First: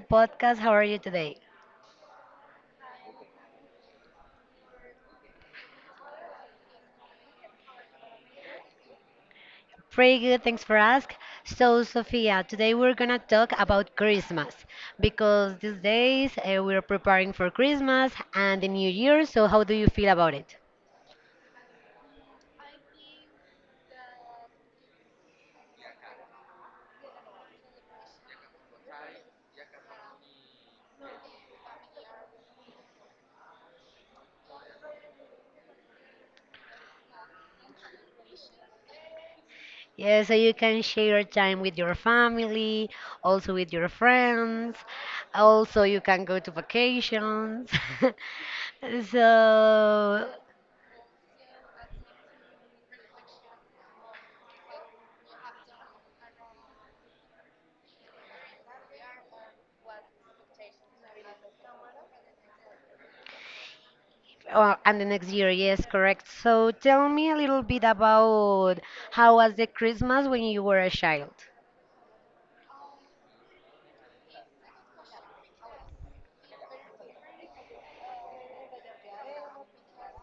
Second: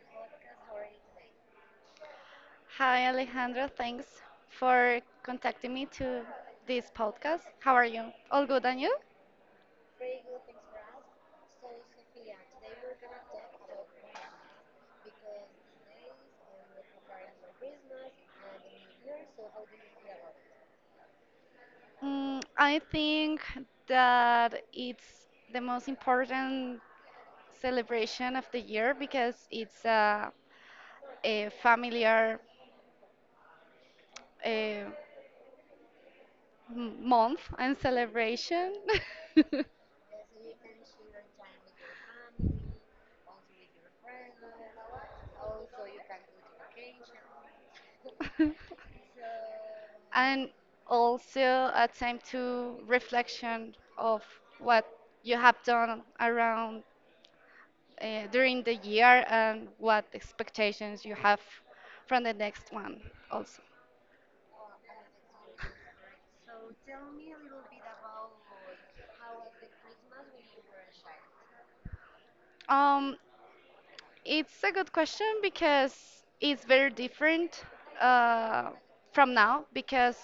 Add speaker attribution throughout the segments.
Speaker 1: podcast. How are you today?
Speaker 2: Hi, Alejandro. Thanks for contacting me to this podcast. How are you? All good, and you?
Speaker 1: Pretty good. Thanks for asking. So, Sophia, today we're going to talk about Christmas because these days we're preparing for Christmas and the New Year. So, how do you feel about it?
Speaker 2: I think that it's the most important celebration of the year because it's a familiar uh, m- month and celebration.
Speaker 1: Yeah, so you can share time with your family, also with your friends. Also, you can go to vacations. So,
Speaker 2: And also a time to reflection of what you have done around during the year and what expectations you have from the next one also?
Speaker 1: Or, and the next year, yes, correct. So tell me a little bit about how was the Christmas when you were a child?
Speaker 2: Um, it's a good question because it's very different uh, from now because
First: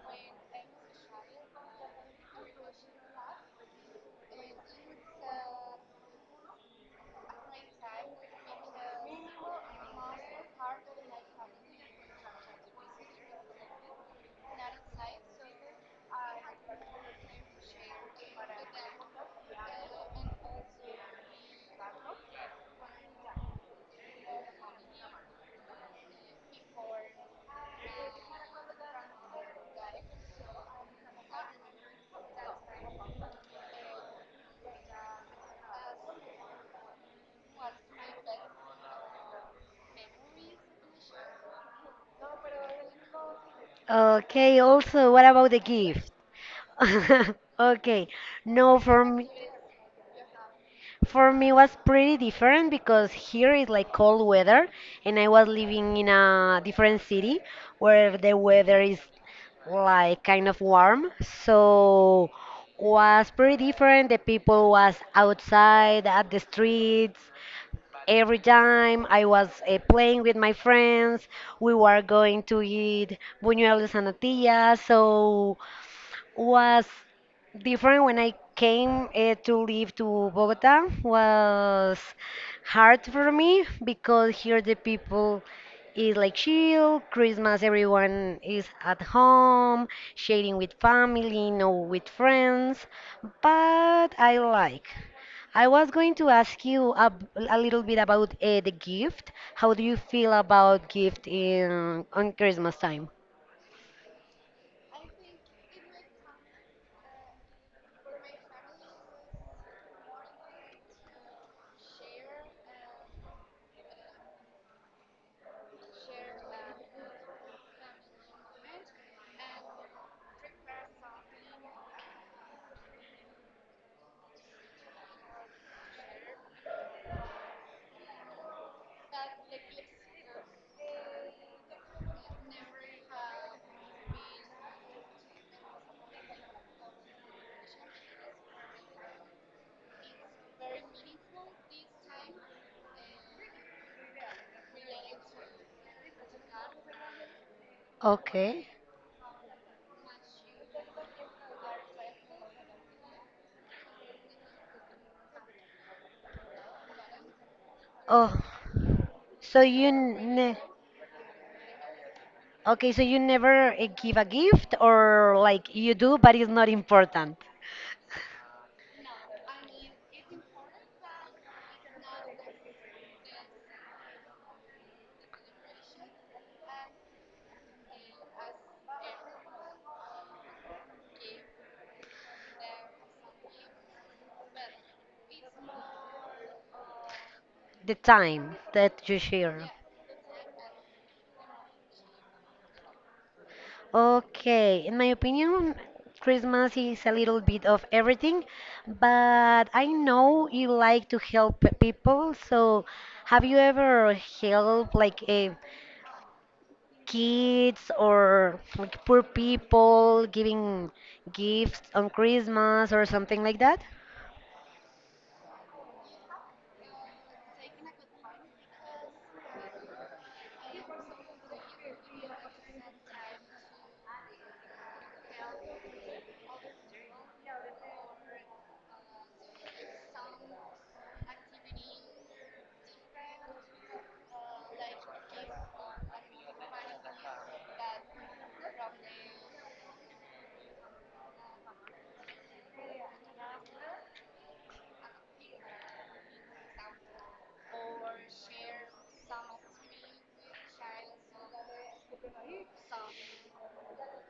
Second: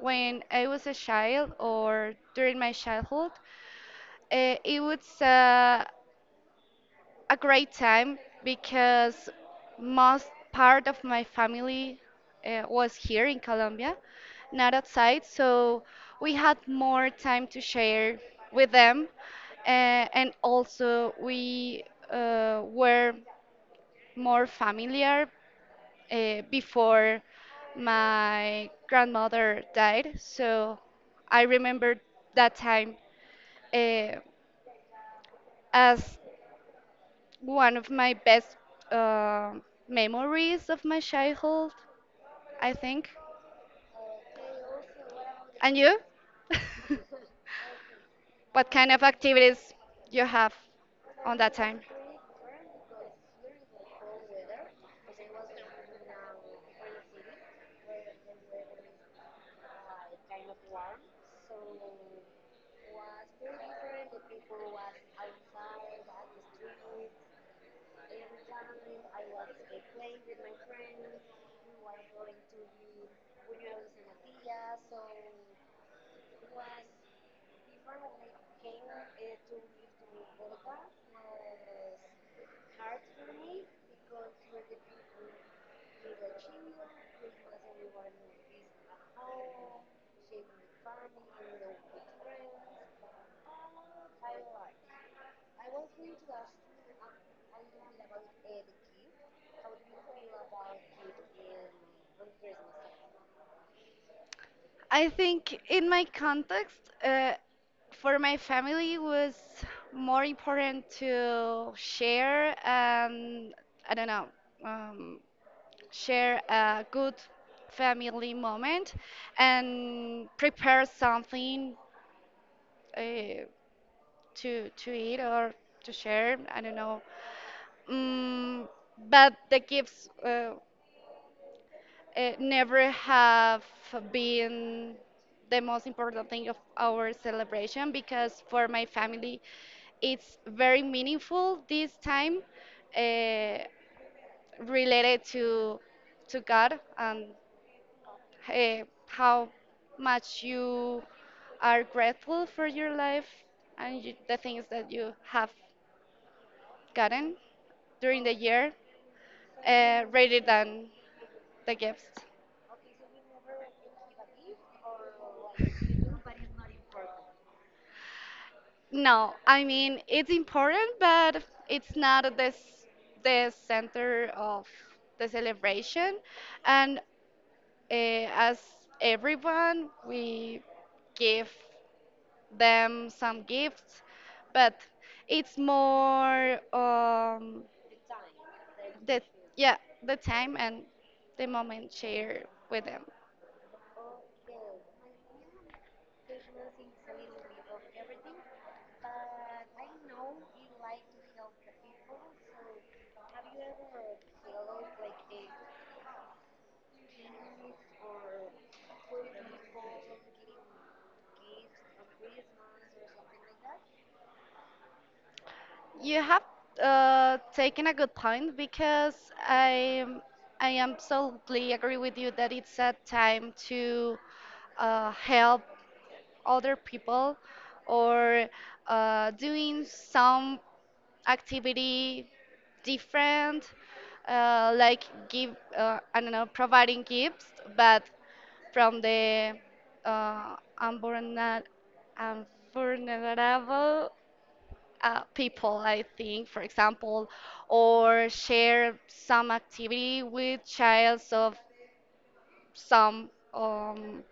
Speaker 2: when I was a child or during my childhood, it was a great time because most part of my family was here in Colombia, not outside, so we had more time to share with them, uh, and also we were more familiar before my grandmother died, so I remember that time uh, as one of my best uh, memories of my childhood, I think.
Speaker 1: Okay, also, what about the
Speaker 2: And you?
Speaker 1: gift? Okay,
Speaker 2: What
Speaker 1: no,
Speaker 2: kind of
Speaker 1: for me,
Speaker 2: activities you have
Speaker 1: for
Speaker 2: on that
Speaker 1: me was
Speaker 2: time?
Speaker 1: pretty different because here is like cold weather, and I was living in a different city where the weather is like kind of warm, so was pretty different. The people was outside at the streets. Every time I was playing with my friends, we were going to eat buñuelos and natilla. So was different when I came to live to Bogota. Was hard for me because here the people is like chill Christmas, everyone is at home sharing with family, no with friends. But I like I was going to ask you a little bit about the gift. How do you feel about gift in on Christmas time?
Speaker 2: I think in my context, uh, for my family, it was more important to share and I don't know, um, share a good family moment and prepare something uh, to eat or to share. I don't know. Mm, but the gifts never have been the most important thing of our celebration because for my family it's very meaningful this time uh, related to God and
Speaker 1: Okay.
Speaker 2: how much you are grateful for your life and you, the things that you have gotten during the
Speaker 1: Oh,
Speaker 2: year
Speaker 1: so you
Speaker 2: rather
Speaker 1: ne
Speaker 2: than the gifts.
Speaker 1: okay, so you never give a gift or like you do, but it's not important.
Speaker 2: No, I mean it's important, but it's not this the center of the celebration. And uh, as everyone, we give them some gifts, but it's more
Speaker 1: The time that you
Speaker 2: the
Speaker 1: share.
Speaker 2: yeah, the time and the moment shared with them.
Speaker 1: Okay, in my opinion, Christmas is a little bit of everything, but I know you like to help people. So, have you ever helped like kids or like poor people giving gifts on Christmas or something like that?
Speaker 2: You have taken a good point because I I absolutely agree with you that it's a time to help other people or doing some activity different, like give I don't know providing gifts, but from the uh, unvulnerable, vulnerable people, I think, for example, or share some activity with children of some um,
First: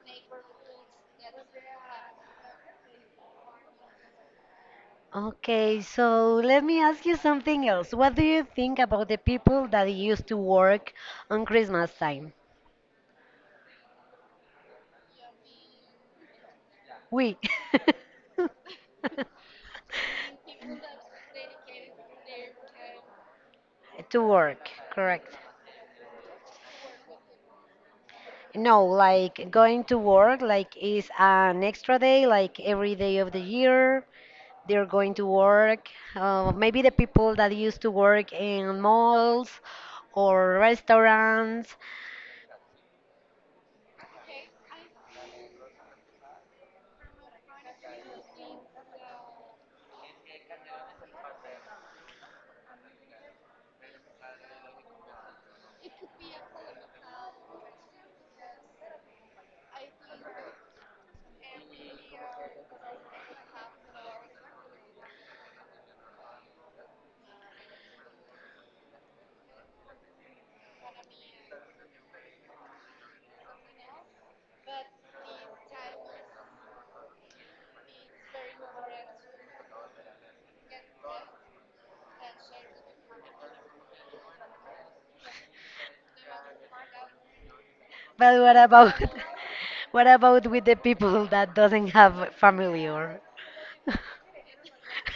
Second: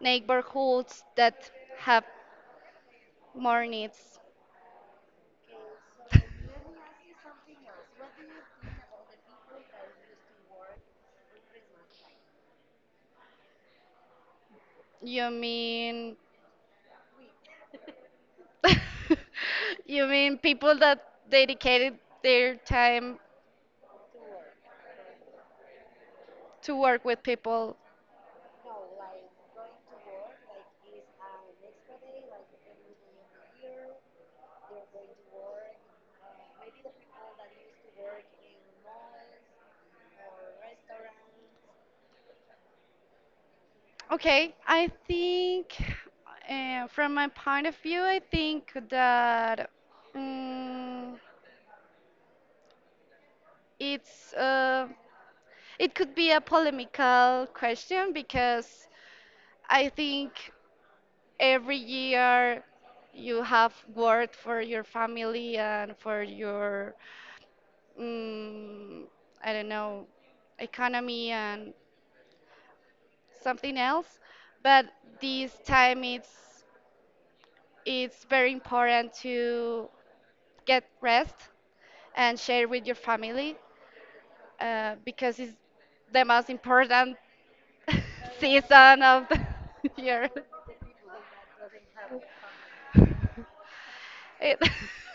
Speaker 2: neighborhoods that have more needs.
Speaker 1: Okay, so let me ask you something else. What do you think about the people that used to work on Christmas time?
Speaker 2: You mean
Speaker 1: We.
Speaker 2: you mean people that dedicated their time
Speaker 1: To work, correct.
Speaker 2: to work with people?
Speaker 1: No, like going to work, like is an extra day, like every day of the year. They're going to work. Maybe the people that used to work in malls or restaurants.
Speaker 2: Okay, I think from my point of view, I think that mm, it's uh, it could be a polemical question because I think every year you have worked for your family and for your, mm, I don't know, economy and something else. But this time it's very important to get rest and share with your family because it's the most important
Speaker 1: But what about
Speaker 2: season of the
Speaker 1: what
Speaker 2: year.
Speaker 1: about with the people that doesn't have family or
Speaker 2: It,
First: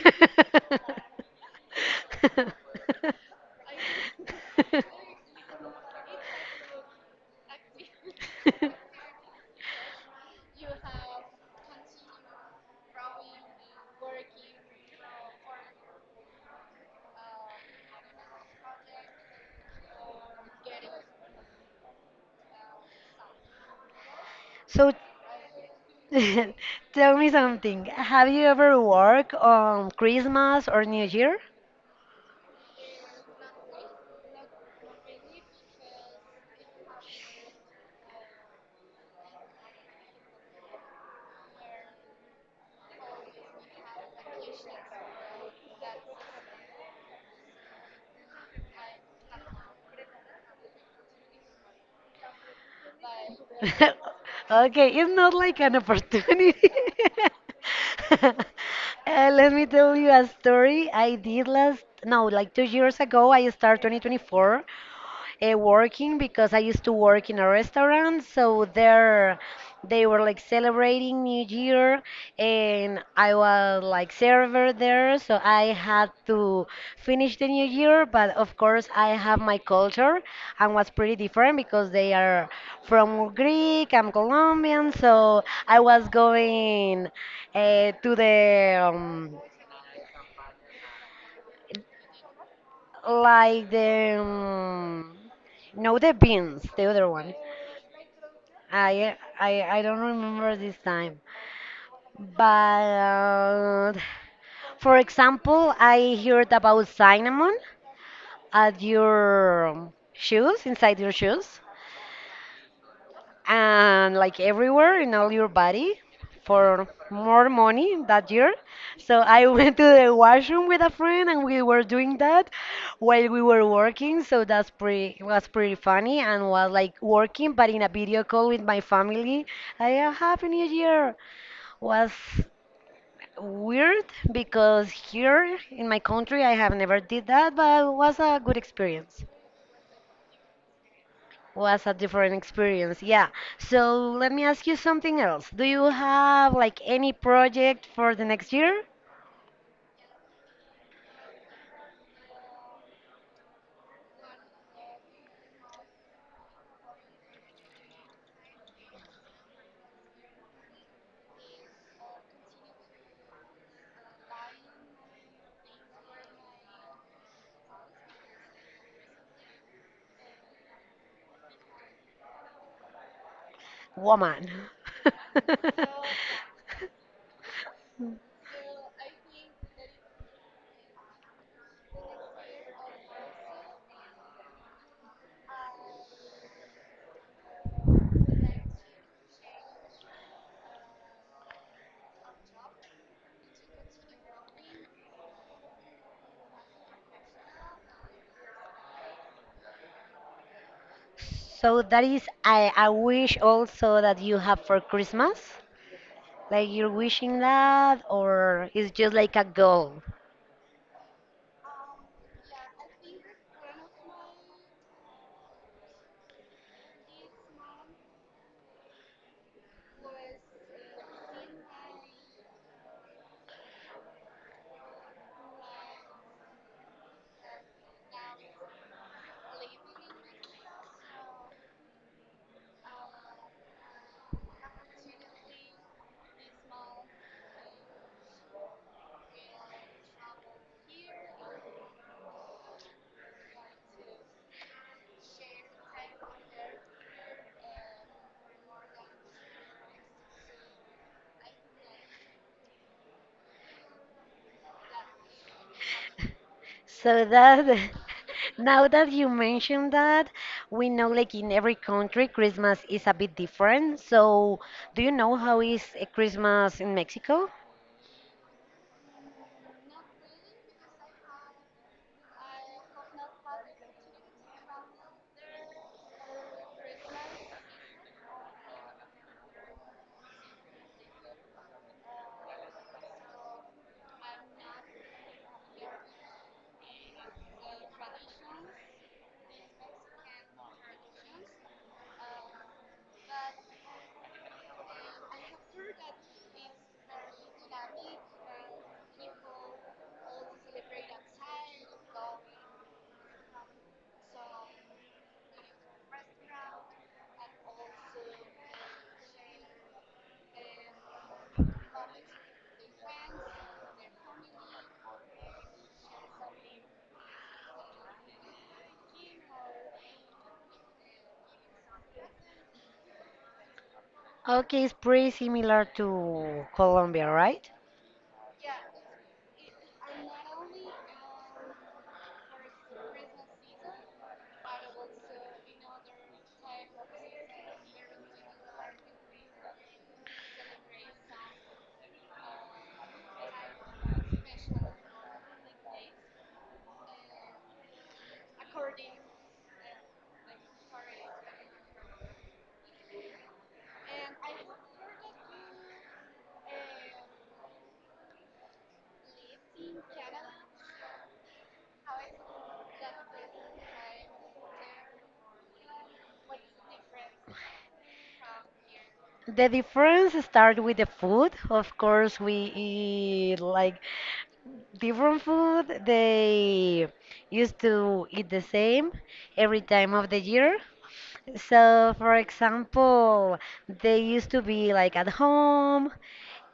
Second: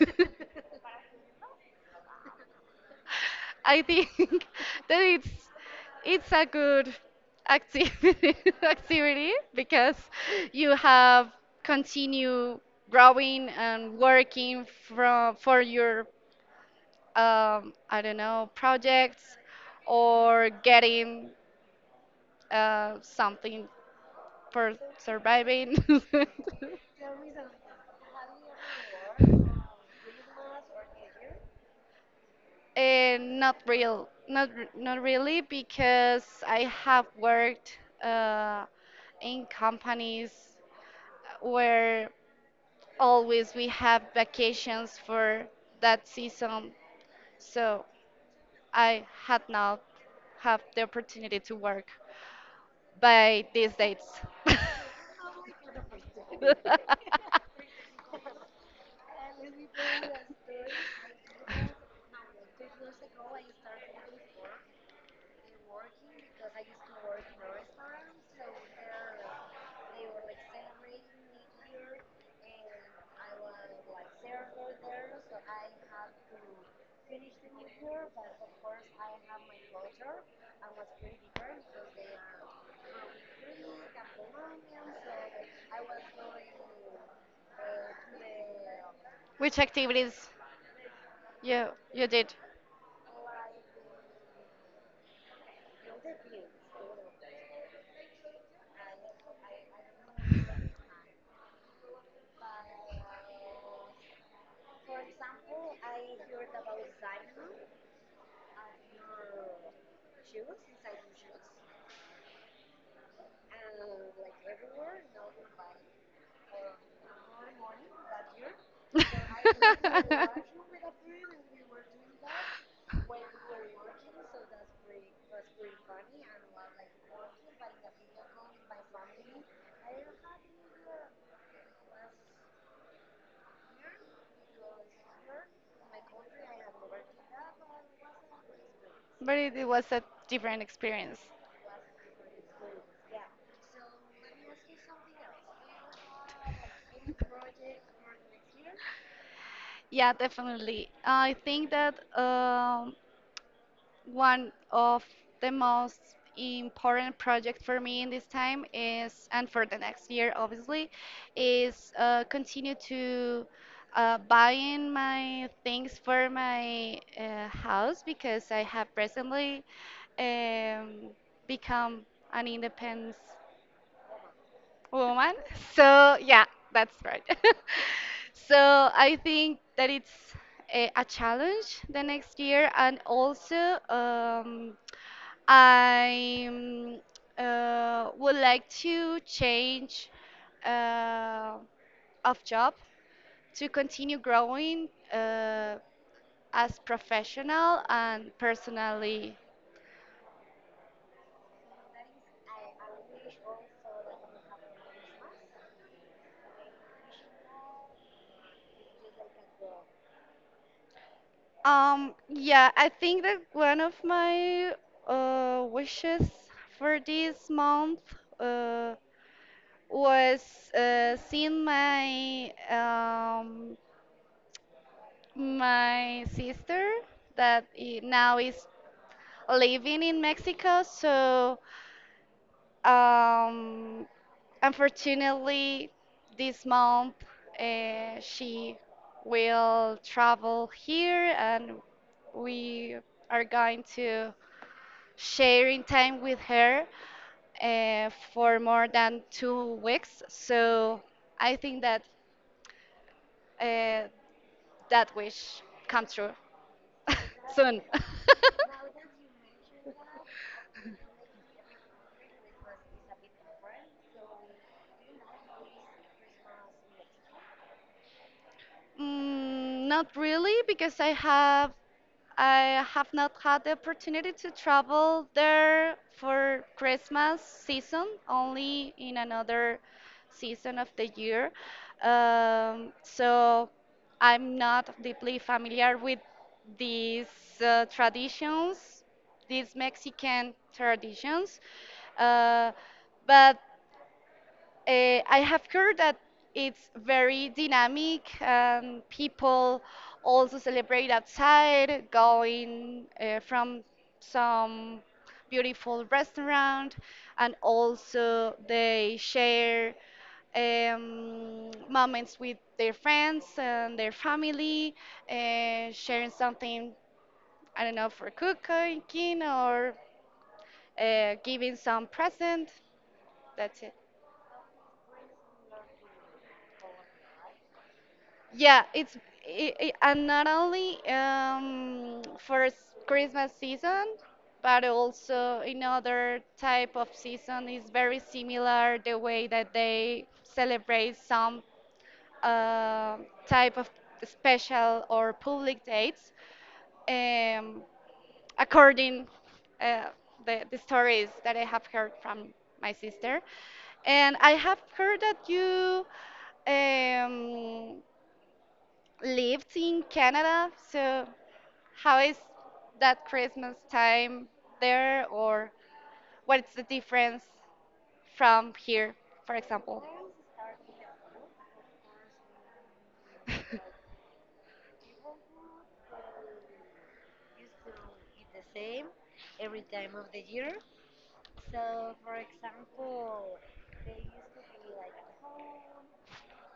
Speaker 2: I think that it's a good activity activity because you have continue growing and working from for your I don't know projects or getting something for
Speaker 1: so
Speaker 2: surviving.
Speaker 1: tell me something. Have you ever worked on Christmas or New Year?
Speaker 2: Not real, not r- not really, because I have worked in companies where always we have vacations for that season, so I had not have the opportunity to work by these dates.
Speaker 1: Okay, it's not like an opportunity. Let me tell you a story I did last, no, like 2 years ago. I started 2024 working because I used to work in a restaurant. So there, they were like celebrating New Year, and I was like server there. So I had to finish the New Year, but of course I have my culture, and was pretty different because they are from Greek. I'm Colombian, so I was going to the
Speaker 2: Which activities you you did?
Speaker 1: like the no the beans, the other one. I don't remember this time, but for example, I heard about cinnamon at your shoes, inside your shoes, and like everywhere in all your body for more money that year. So I went to the washroom with a friend and we were doing that while we were working. So that's pretty was pretty funny, and was like working but in a video call with my family. I have happy new year. Was weird because here in my country I have never did that, but it was a good experience.
Speaker 2: But it was a different experience.
Speaker 1: Was a different experience, yeah. So let me ask you something else. Do you have like any project for the next year?
Speaker 2: Yeah, definitely. I think that one of the most important project for me in this time is, and for the next year, obviously, is continue to buying my things for my house because I have recently um, become an independent
Speaker 1: Woman.
Speaker 2: woman. So yeah, that's right. So I think that it's a challenge the next year, and also I would like to change uh, of job to continue growing as professional and personally.
Speaker 1: So that is I wish also that you have for Christmas. Like you're wishing that or it's just like a goal?
Speaker 2: Yeah, I think that one of my wishes for this month uh, was seeing my my sister that now is living in Mexico. So, um, unfortunately, this month she will travel here, and we are going to sharing time with her for more than 2 weeks. So I think that uh, that wish come true
Speaker 1: So
Speaker 2: soon.
Speaker 1: that now that you mentioned that, we know like in every country Christmas is a bit different. So do you know how is a Christmas in Mexico?
Speaker 2: Not really, because I have not had the opportunity to travel there for Christmas season, only in another season of the year. So I'm not deeply familiar with these traditions, these Mexican traditions. Uh, but I have heard that it's very dynamic. People also celebrate outside, going from some beautiful restaurant, and also they share moments with their friends and their family, sharing something, I don't know, for cooking or giving some present. That's it.
Speaker 1: Okay, it's pretty similar to Colombia, right?
Speaker 2: Yeah, it's I and not only for Christmas season, but also in other type of season is very similar the way that they celebrate some uh, type of special or public dates, um, according uh, the stories that I have heard from my sister. And I have heard that you um, lived in Canada, so how is that Christmas time there, or what's the difference from here, for
Speaker 1: The
Speaker 2: example?
Speaker 1: difference start with the food. Of course, we eat like different food. They used to eat the same every time of the year. So, for example, they used to be like at home,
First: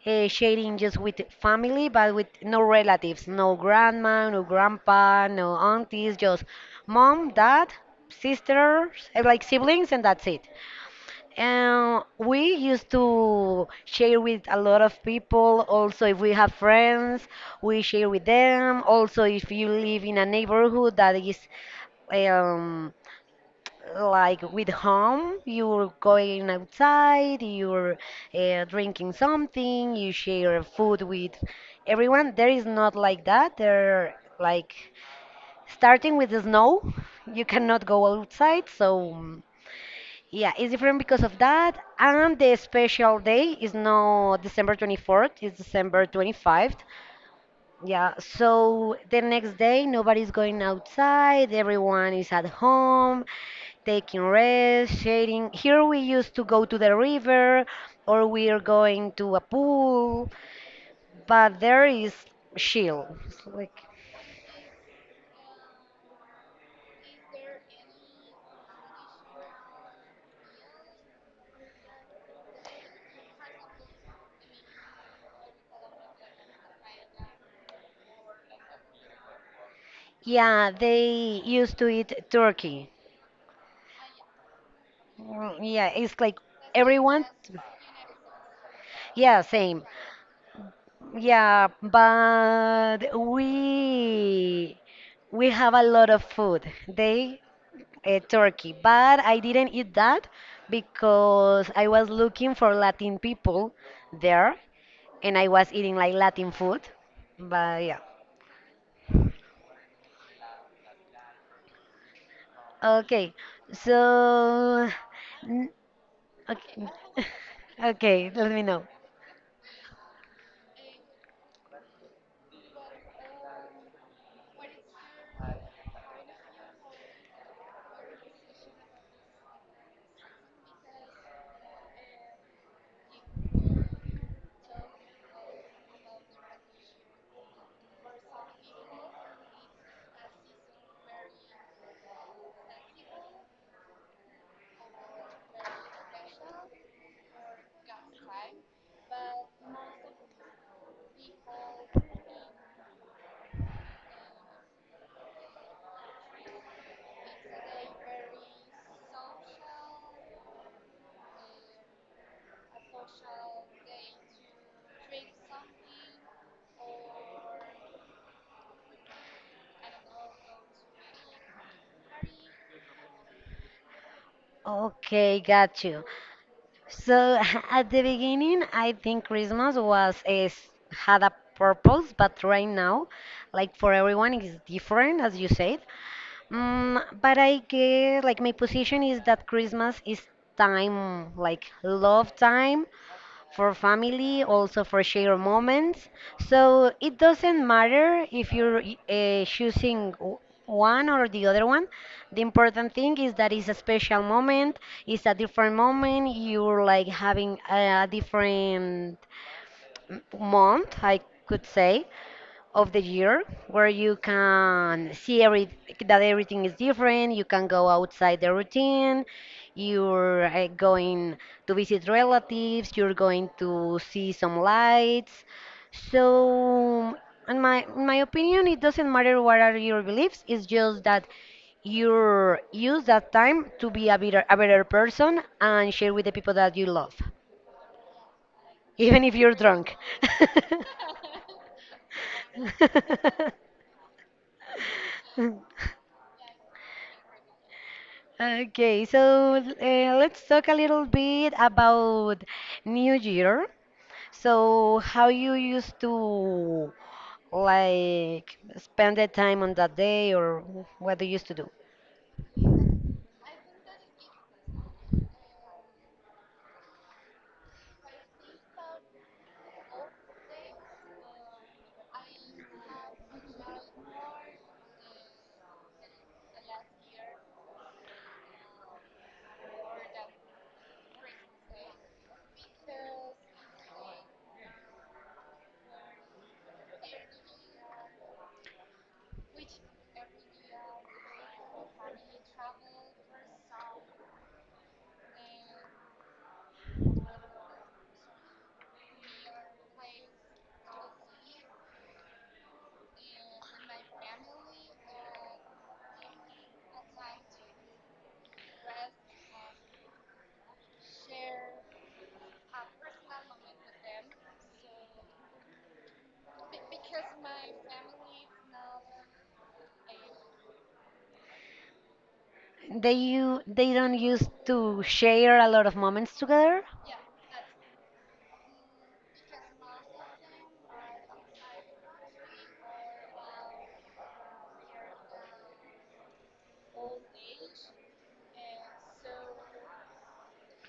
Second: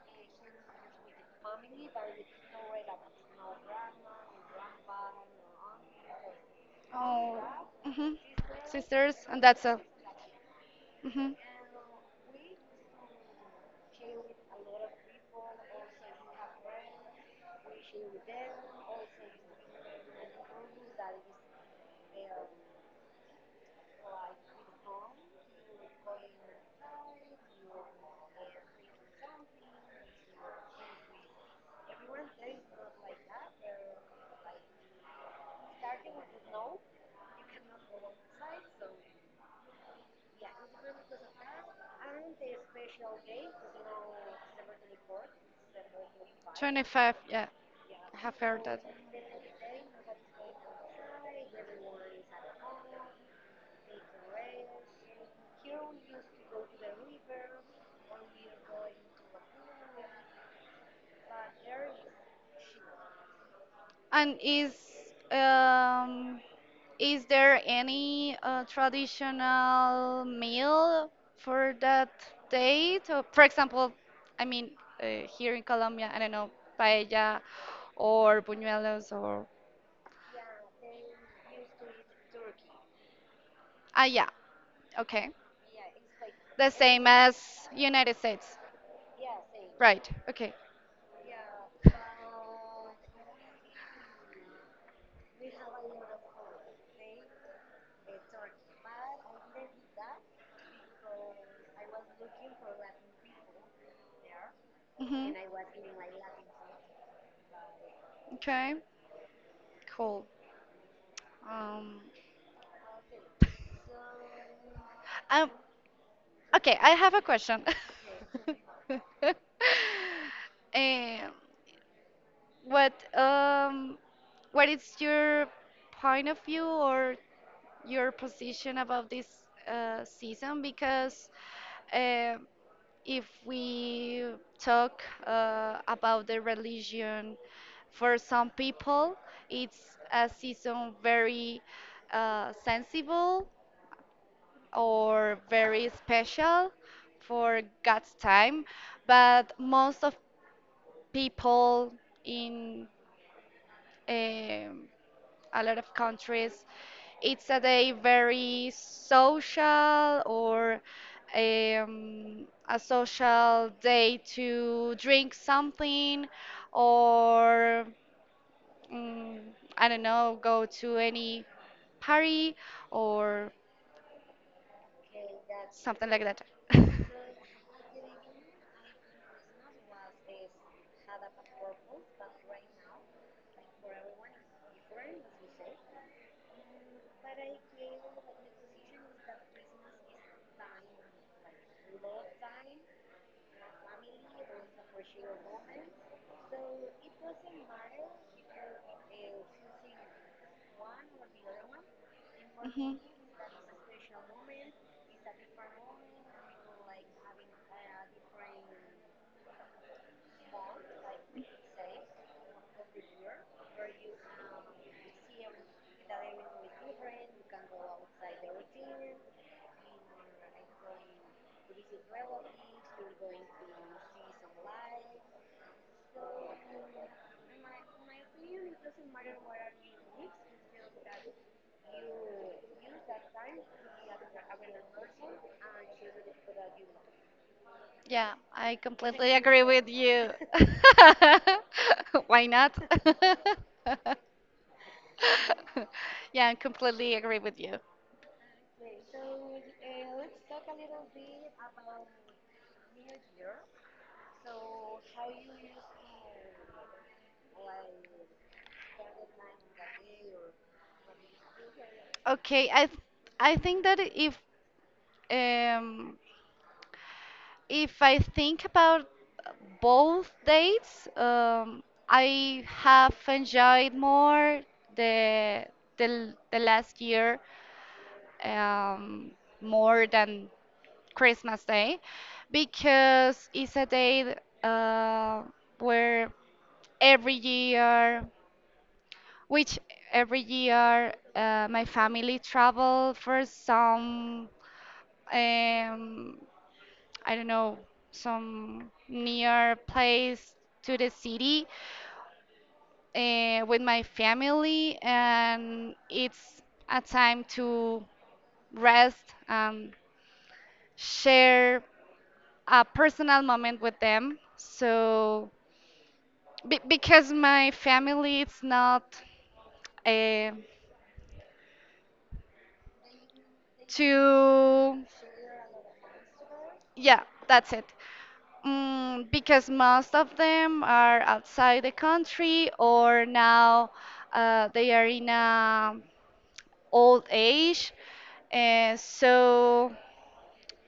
Speaker 1: sharing just with family, but with no relatives, no grandma, no grandpa, no aunties, just mom,
Speaker 2: Oh.
Speaker 1: dad,
Speaker 2: Hmm.
Speaker 1: sisters,
Speaker 2: Sisters, and
Speaker 1: like
Speaker 2: that's a
Speaker 1: siblings, and that's it.
Speaker 2: hmm.
Speaker 1: And we used to share with a lot of people. Also, if we have friends, we share with them. Also, if you live in a neighborhood that is um, like with home, you're going outside, you're drinking something, you share food with everyone. There is not like that. There, like, starting with the snow, you cannot go outside. So, mm, yeah, it's different because of that. And the special day is not December 24th, it's December 25th.
Speaker 2: 25, yeah.
Speaker 1: Yeah,
Speaker 2: I have heard that.
Speaker 1: so the next day nobody's going outside, everyone is at home, taking rest, shading. Here we used to go to the river or we are going to a pool, but there is chill. It's like,
Speaker 2: And um, is there any traditional meal for that date? Or, for example, I mean, here in Colombia, I don't know, paella or buñuelos or.
Speaker 1: yeah, they used to eat turkey.
Speaker 2: Ah, yeah, okay.
Speaker 1: Mm, yeah, it's like
Speaker 2: The same
Speaker 1: everyone,
Speaker 2: as United States.
Speaker 1: yeah, same.
Speaker 2: Right, okay.
Speaker 1: Yeah, but we have a lot of food. They Turkey, but I didn't eat that because I was looking for Latin people there,
Speaker 2: Hmm.
Speaker 1: and I was eating like Latin food. But yeah.
Speaker 2: Okay, cool. Um,
Speaker 1: Okay. So
Speaker 2: um,
Speaker 1: n-
Speaker 2: okay,
Speaker 1: okay.
Speaker 2: I have a question.
Speaker 1: Okay, let me know.
Speaker 2: Um, What um what is your point of view or your position about this season? Because uh, if we talk about the religion, for some people, it's a season very sensible or very special for God's time, but most of people in um a lot of countries, it's a day very social or a social day to drink something or mm, I don't know, go to any party or
Speaker 1: Okay, got you.
Speaker 2: something like that.
Speaker 1: So at the beginning, I think Christmas was is had a purpose, but right now, like for everyone, it's different, as you said. But I guess like my position is that Christmas is time, like love time for family, also for shared moments. So it doesn't matter if you're choosing one or the other one. The important
Speaker 2: Hmm.
Speaker 1: thing is that it's a special moment, it's a different moment. You're like having a different month, I could say, of the year where you can see every that everything is different. You can go outside the routine. You're going to visit relatives. You're going to see some lights. So, in my opinion, it doesn't matter what are your beliefs. It's just that you use that time to be a better person and share with the people that you love,
Speaker 2: Yeah, I
Speaker 1: even if
Speaker 2: completely
Speaker 1: you're
Speaker 2: agree with
Speaker 1: drunk.
Speaker 2: you. Why not? Yeah, I completely agree with you.
Speaker 1: Okay, so let's talk a little bit about New Year. So, how you used to like spend the time on that day, or what do you used to do?
Speaker 2: Okay, I think that um If I think about both dates, I have enjoyed more the the, the last year um, more than Christmas Day because it's a day uh, where every year, which every year my family travel for some um, I don't know, some near place to the city with my family, and it's a time to rest and share a personal moment with them. So, be because my family, it's not uh,
Speaker 1: They don't used
Speaker 2: too,
Speaker 1: to share a lot of moments together.
Speaker 2: yeah, that's it. Because most of them are outside the country or now they are in a old age, so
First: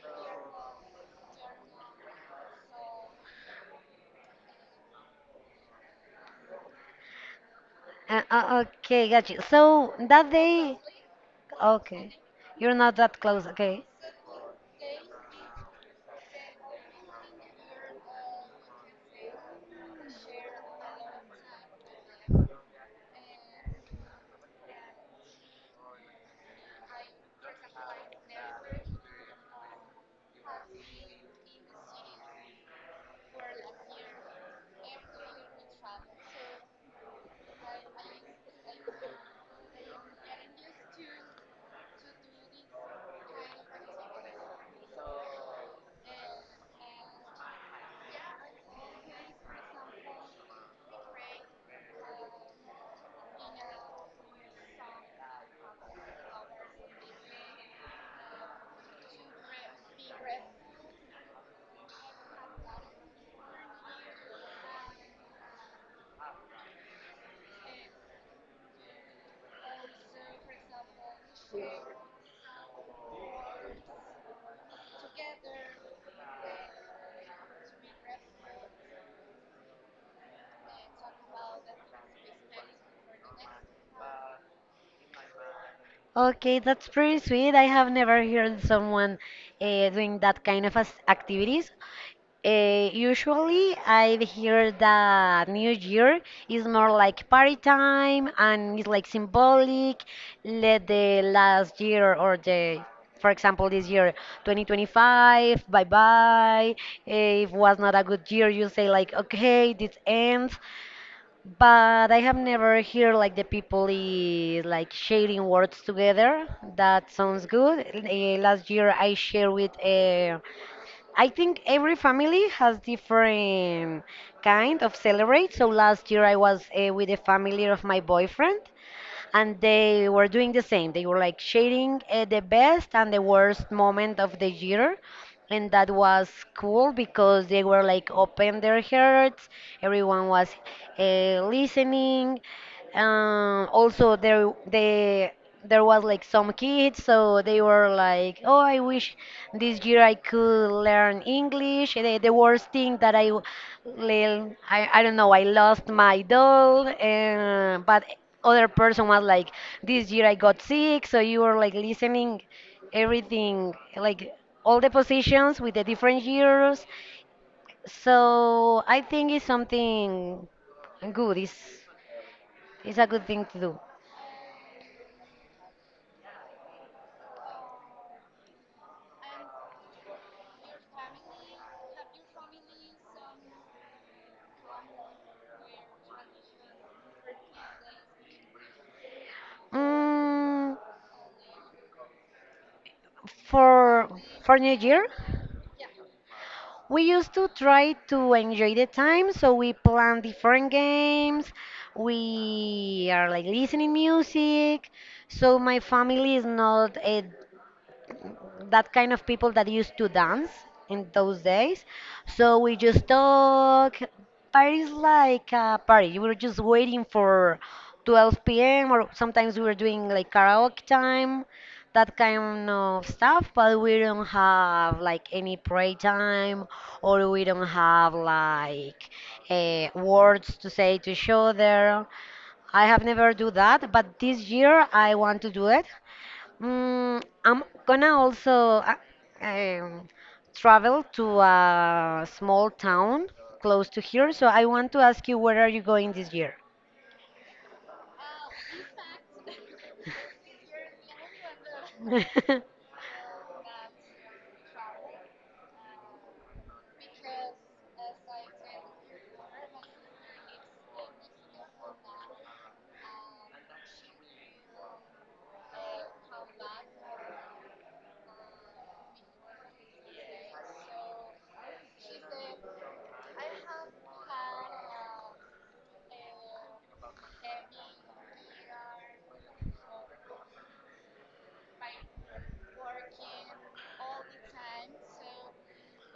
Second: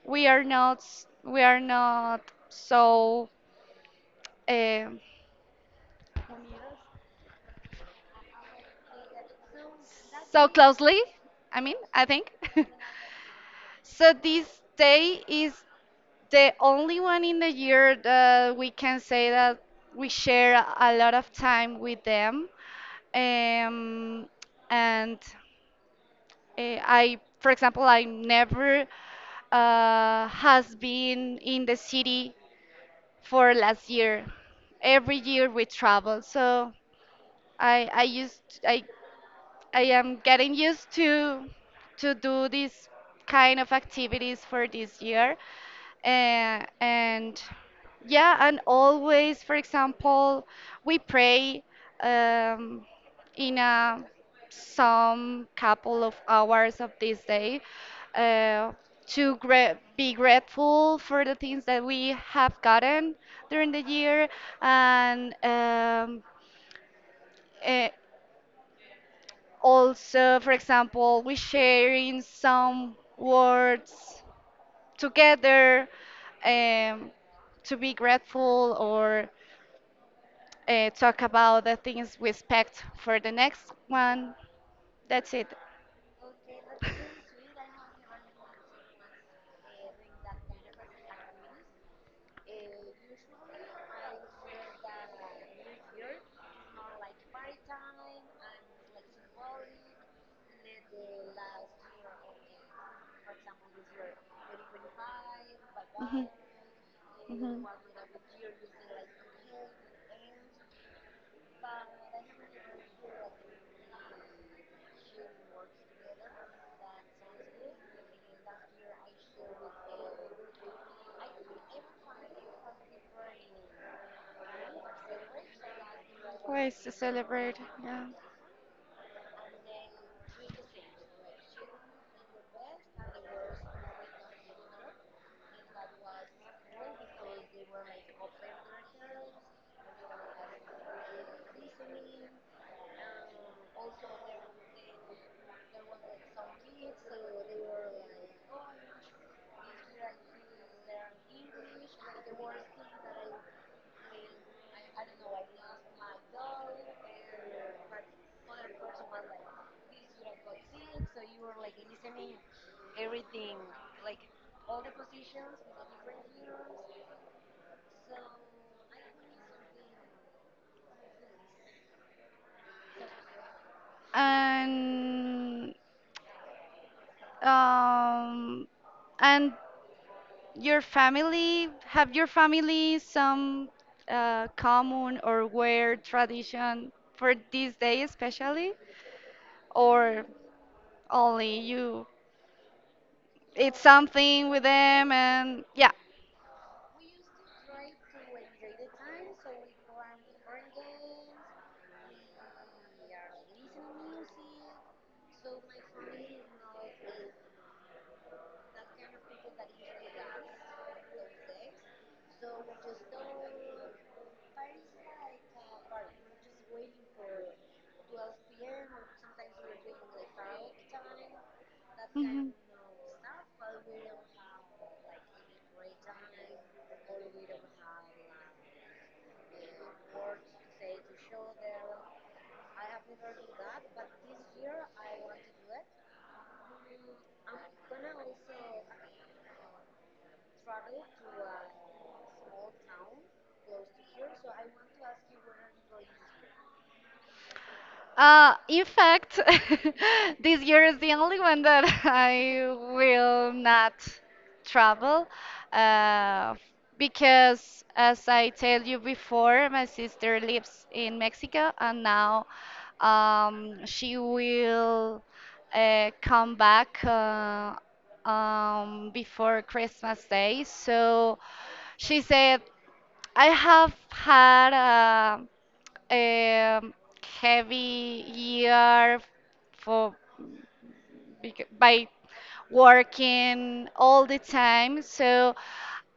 Speaker 2: we are not we are not so uh,
Speaker 1: Okay, got you. So that
Speaker 2: so
Speaker 1: day,
Speaker 2: closely. I mean, I
Speaker 1: okay,
Speaker 2: think.
Speaker 1: you're not that close. Okay,
Speaker 2: So this day is the only one in the year that we can say that we share a lot of time with them. Um, and I, for example, I never has been in the city for last year. Every year we travel, so I I used I I am getting used to do these kind of activities for this year. And yeah, and always, for example, we pray um, in some couple of hours of this day uh, to be grateful for the things that we have gotten during the year and eh, also, for example, we sharing some words together um, to be grateful or talk about the things we expect for the next one. That's it.
Speaker 1: okay, that's pretty sweet. I have never heard someone doing that kind of as activities. Usually, I have heard that New Year is more like party time and it's like symbolic. Let the last year or the, for example, this year, 2025, bye
Speaker 2: Mhm,
Speaker 1: bye. If
Speaker 2: mhm.
Speaker 1: was not a good year, you say like, okay, this ends, but I have never heard like the people is like sharing words together. That sounds good. Last year I share with. I think every family has different kind of celebrate. So last year I was
Speaker 2: Ways to
Speaker 1: with the
Speaker 2: celebrate,
Speaker 1: family of my
Speaker 2: yeah.
Speaker 1: boyfriend, and they were doing the same. They were like sharing the best and the worst moment of the year. And that was cool because they were like open their hearts. Everyone was listening. Also, there was like some kids, so they were like oh I wish this year I could learn English, the worst thing that I don't know I lost my doll and but other person was like this year I got sick, so you were like listening everything, like all the positions with the different years, so I think it's something good, it's a good thing to do.
Speaker 2: And um, and your family, have your family some common or weird tradition for this day especially, or
Speaker 1: Mm,
Speaker 2: only you? It's
Speaker 1: for
Speaker 2: something
Speaker 1: for
Speaker 2: with
Speaker 1: New Year,
Speaker 2: them and yeah.
Speaker 1: we used to try to enjoy the time, so we plan different games. We are like listening music, so my family is not that kind of people that used to dance in those days. So we just talk. Parties like a party. We were just waiting for 12 p.m. or sometimes we were doing like karaoke time, that
Speaker 2: Mhm.
Speaker 1: kind of stuff. But we don't have like any pray time, or we don't have like words to say to each other. I have never do that, but this year I want to do it. I'm gonna also um, travel to a small town close to here, so I want to ask you where are you going this year?
Speaker 2: In fact, this year is the only one that I will not travel uh, because, as I tell you before, my sister lives in Mexico and now she will come back before Christmas Day. So she said I have had a, um heavy year for by working all the time. So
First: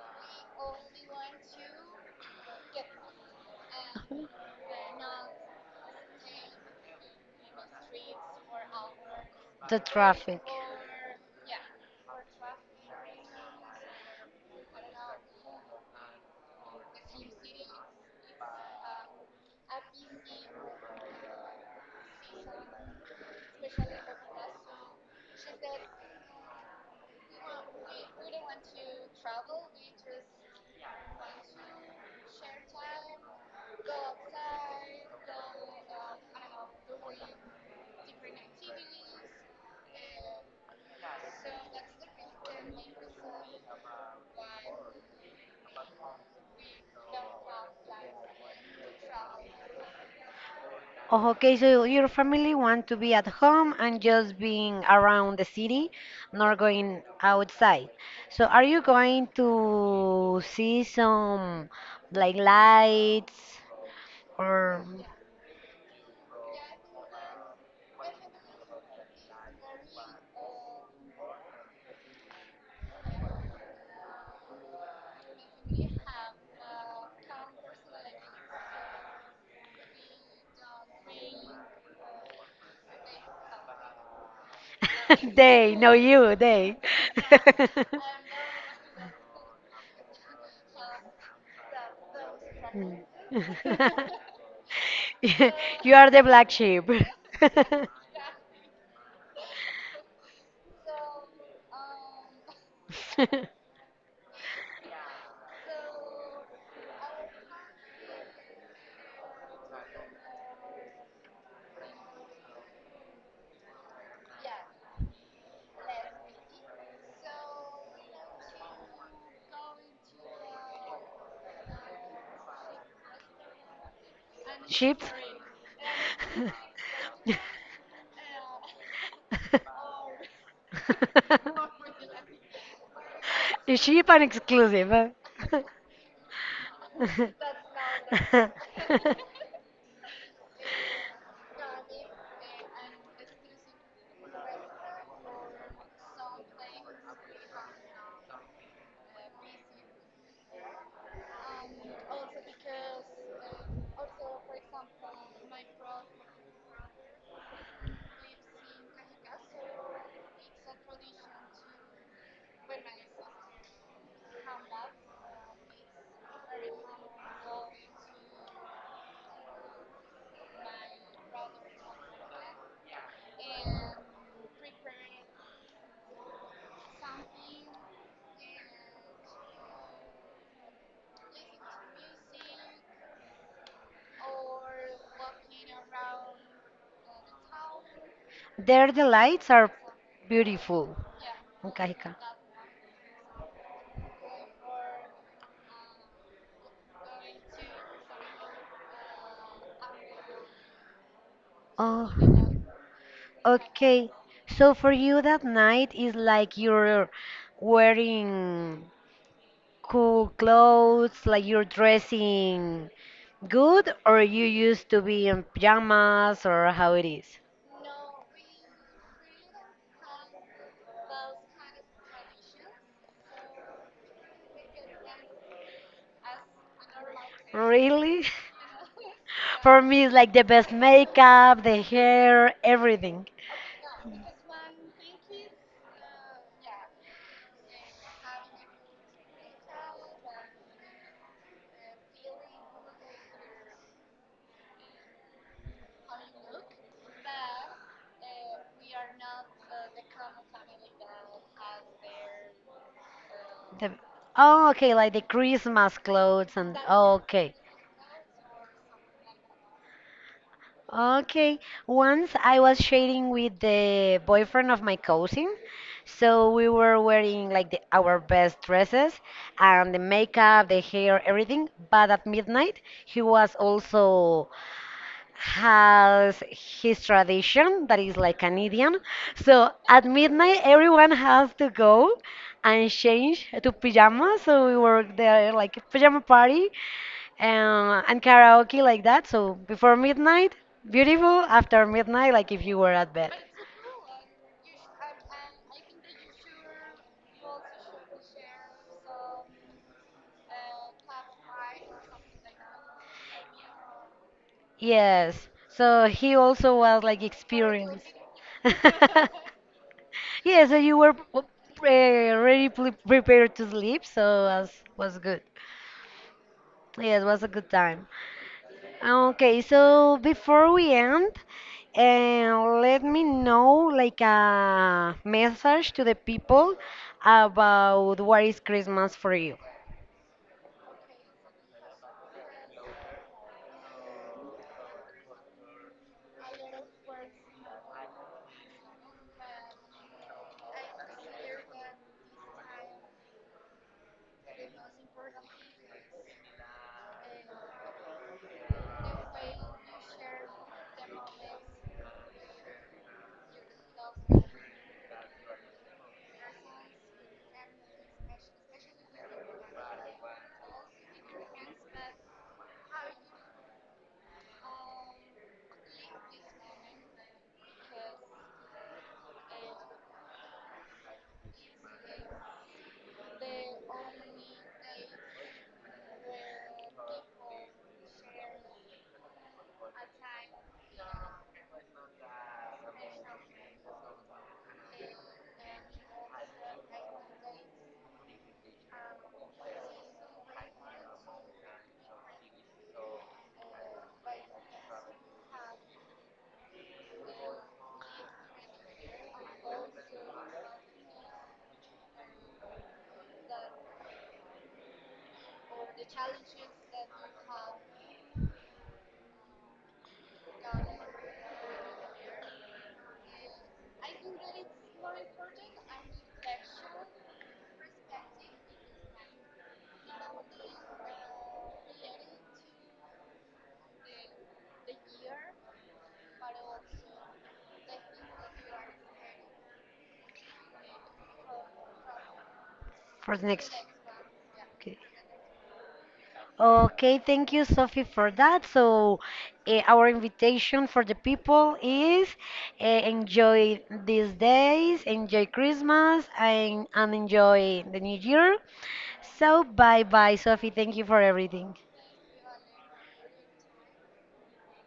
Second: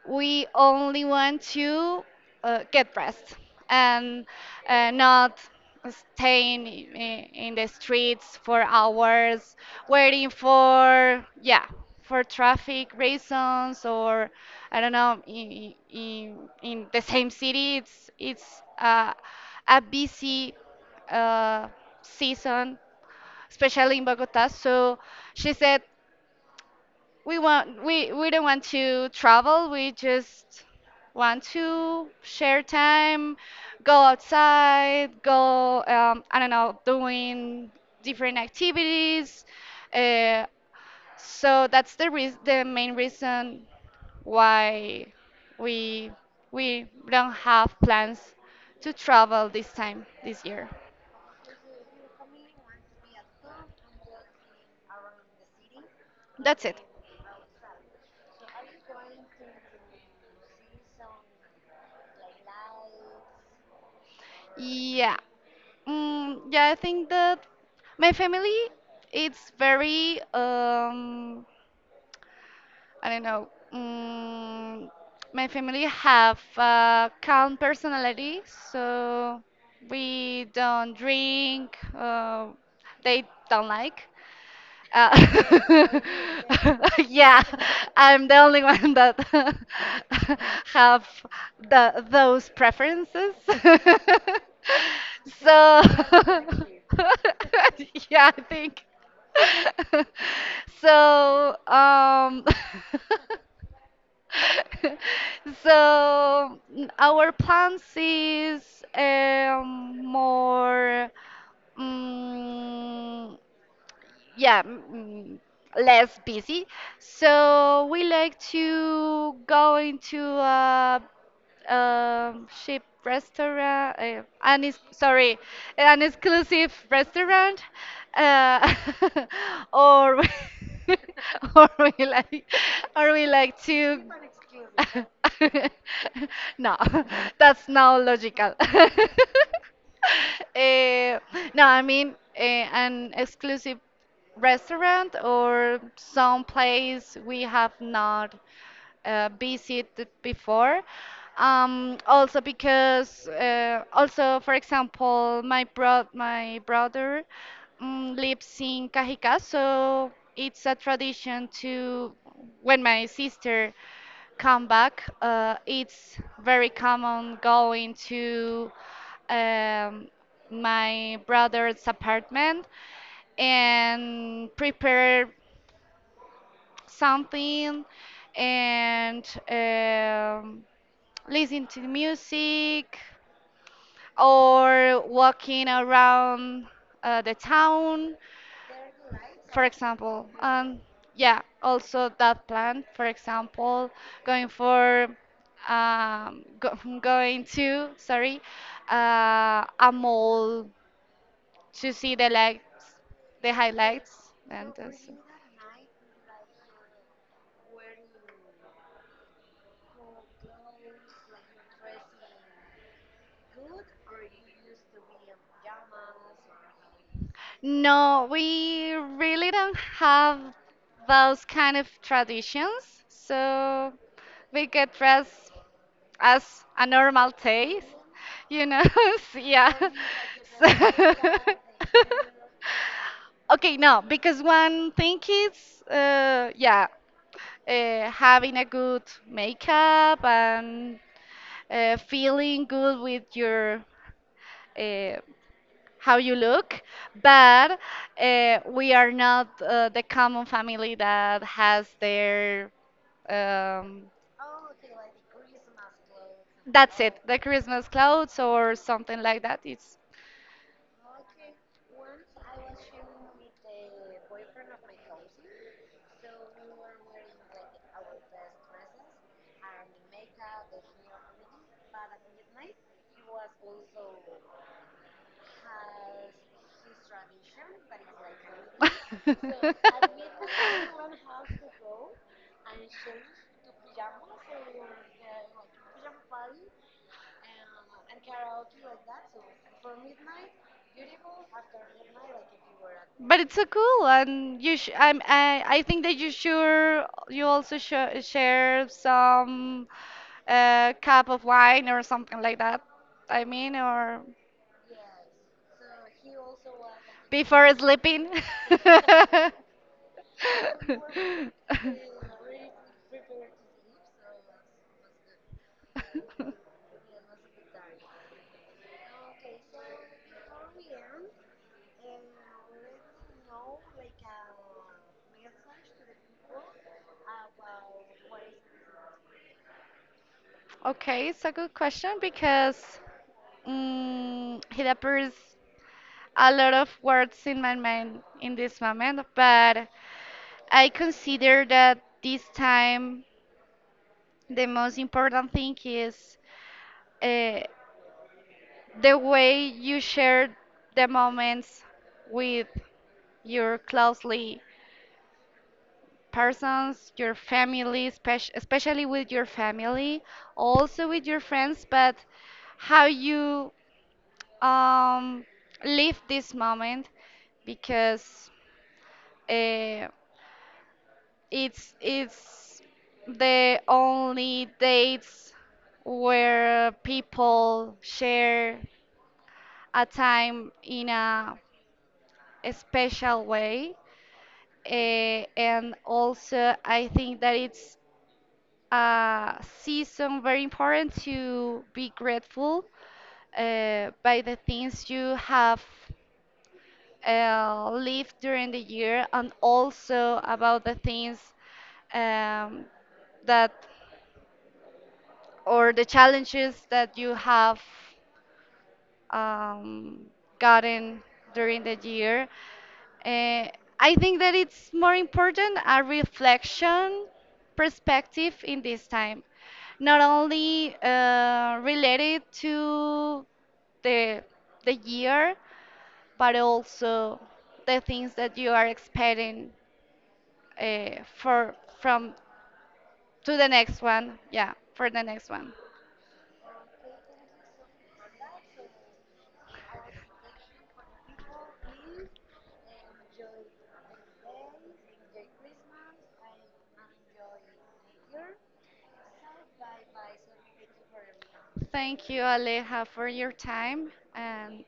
Speaker 2: we only want to get rest and not staying in the streets for hours
Speaker 1: The
Speaker 2: waiting
Speaker 1: traffic.
Speaker 2: for yeah for traffic reasons or I don't know in, in the same city it's a busy uh, season especially in Bogota. So she said, "We want we don't want to travel. We just want to share time, go outside, go I don't know, doing different activities." Uh, so that's the main reason why we we don't have plans to travel this time this year.
Speaker 1: Oh, okay, so your family want to be at home and just being around the city, not
Speaker 2: That's it.
Speaker 1: going outside. So are you going to see some like lights or
Speaker 2: Yeah. Yeah, I think that my family it's very I don't know. My family have a calm personality, so we don't drink. They don't like. Uh,
Speaker 1: they, no you, they.
Speaker 2: yeah, I'm the only one that have the those preferences.
Speaker 1: Yeah,
Speaker 2: So,
Speaker 1: you are the black sheep.
Speaker 2: yeah, I think. So, so our plans is more. Mm, yeah, less busy. So we like to go into a, um cheap restaurant,
Speaker 1: Chips?
Speaker 2: sorry, an exclusive restaurant, uh, or or we like or we like
Speaker 1: Is
Speaker 2: to.
Speaker 1: she an exclusive? Huh?
Speaker 2: No, that's not logical. Eh, no, I mean an exclusive restaurant or some place we have not visited before. Also because also for example my brother lives in Cajicá, so it's a tradition to when my sister come back. It's very common going to um, my brother's apartment and prepare something and listen to music or walking around the town
Speaker 1: There the lights
Speaker 2: for
Speaker 1: are
Speaker 2: example.
Speaker 1: beautiful.
Speaker 2: Yeah, also
Speaker 1: Mukaika.
Speaker 2: that plan, for example, going for going to, sorry, a mall to
Speaker 1: Oh,
Speaker 2: see the lights, the
Speaker 1: okay.
Speaker 2: highlights,
Speaker 1: So
Speaker 2: and
Speaker 1: for
Speaker 2: this.
Speaker 1: you that night is like you're wearing cool clothes? Like you're dressing good, or you used to be in pajamas, or how it is?
Speaker 2: No, we really don't have those kind of traditions. So we get dressed as a normal taste,
Speaker 1: Really?
Speaker 2: you know? So, yeah.
Speaker 1: For me, it's like the best
Speaker 2: So-
Speaker 1: makeup, the hair, everything.
Speaker 2: okay, no, because one thing is, yeah, having a good makeup and feeling good with your uh, how you look, but we are not the common family that has their
Speaker 1: The,
Speaker 2: um,
Speaker 1: oh, okay, like the Christmas clothes and
Speaker 2: that's
Speaker 1: oh,
Speaker 2: it, the
Speaker 1: okay.
Speaker 2: Christmas clothes or something like that. It's
Speaker 1: Okay. Once I was sharing with the boyfriend of my cousin. So we were wearing like our best dresses and the makeup, the hair, everything. But at midnight, he was also has his tradition that is like an idiom. So at midnight, everyone has to go and change to pajamas. So we were there like pajama party and karaoke like that. So before midnight, beautiful. After midnight, like if you were at bed.
Speaker 2: But it's so cool, and I think that you sure you also sh share some cup of wine or something like that. I mean, or
Speaker 1: Yes. So he also was like
Speaker 2: before
Speaker 1: experienced.
Speaker 2: sleeping.
Speaker 1: Yeah, so you were already prepared to sleep, so was good. Yeah, it was a good time. Okay, so before we end, let me know like a message to the people about what is Christmas for you
Speaker 2: Okay, it's a good question because it appears a lot of words in my mind in this moment, but I consider that this time the most important thing is uh, the way you share the moments with your closely persons, your family, especially with your family, also with your friends, but how you um, live this moment because uh, it's the only dates where people share a time in a special way. And also, I think that it's a season very important to be grateful by the things you have live during the year and also about the things um, that or the challenges that you have um, gotten during the year. Uh, I think that it's more important a reflection perspective in this time, not only related to the the year, but also the things that you are expecting for from
Speaker 1: for the
Speaker 2: to the
Speaker 1: next.
Speaker 2: next one. Yeah,
Speaker 1: Okay.
Speaker 2: for the next one.
Speaker 1: Okay, thank you, Sophie, for that. So, our invitation for the people is enjoy these days, enjoy Christmas, and enjoy the new year. So, bye bye, Sophie. Thank you for everything.
Speaker 2: Thank you, Aleja, for your time. And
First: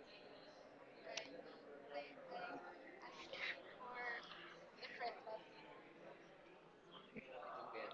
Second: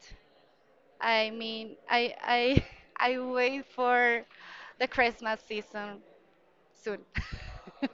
Speaker 2: I mean, I I wait for the Christmas season soon.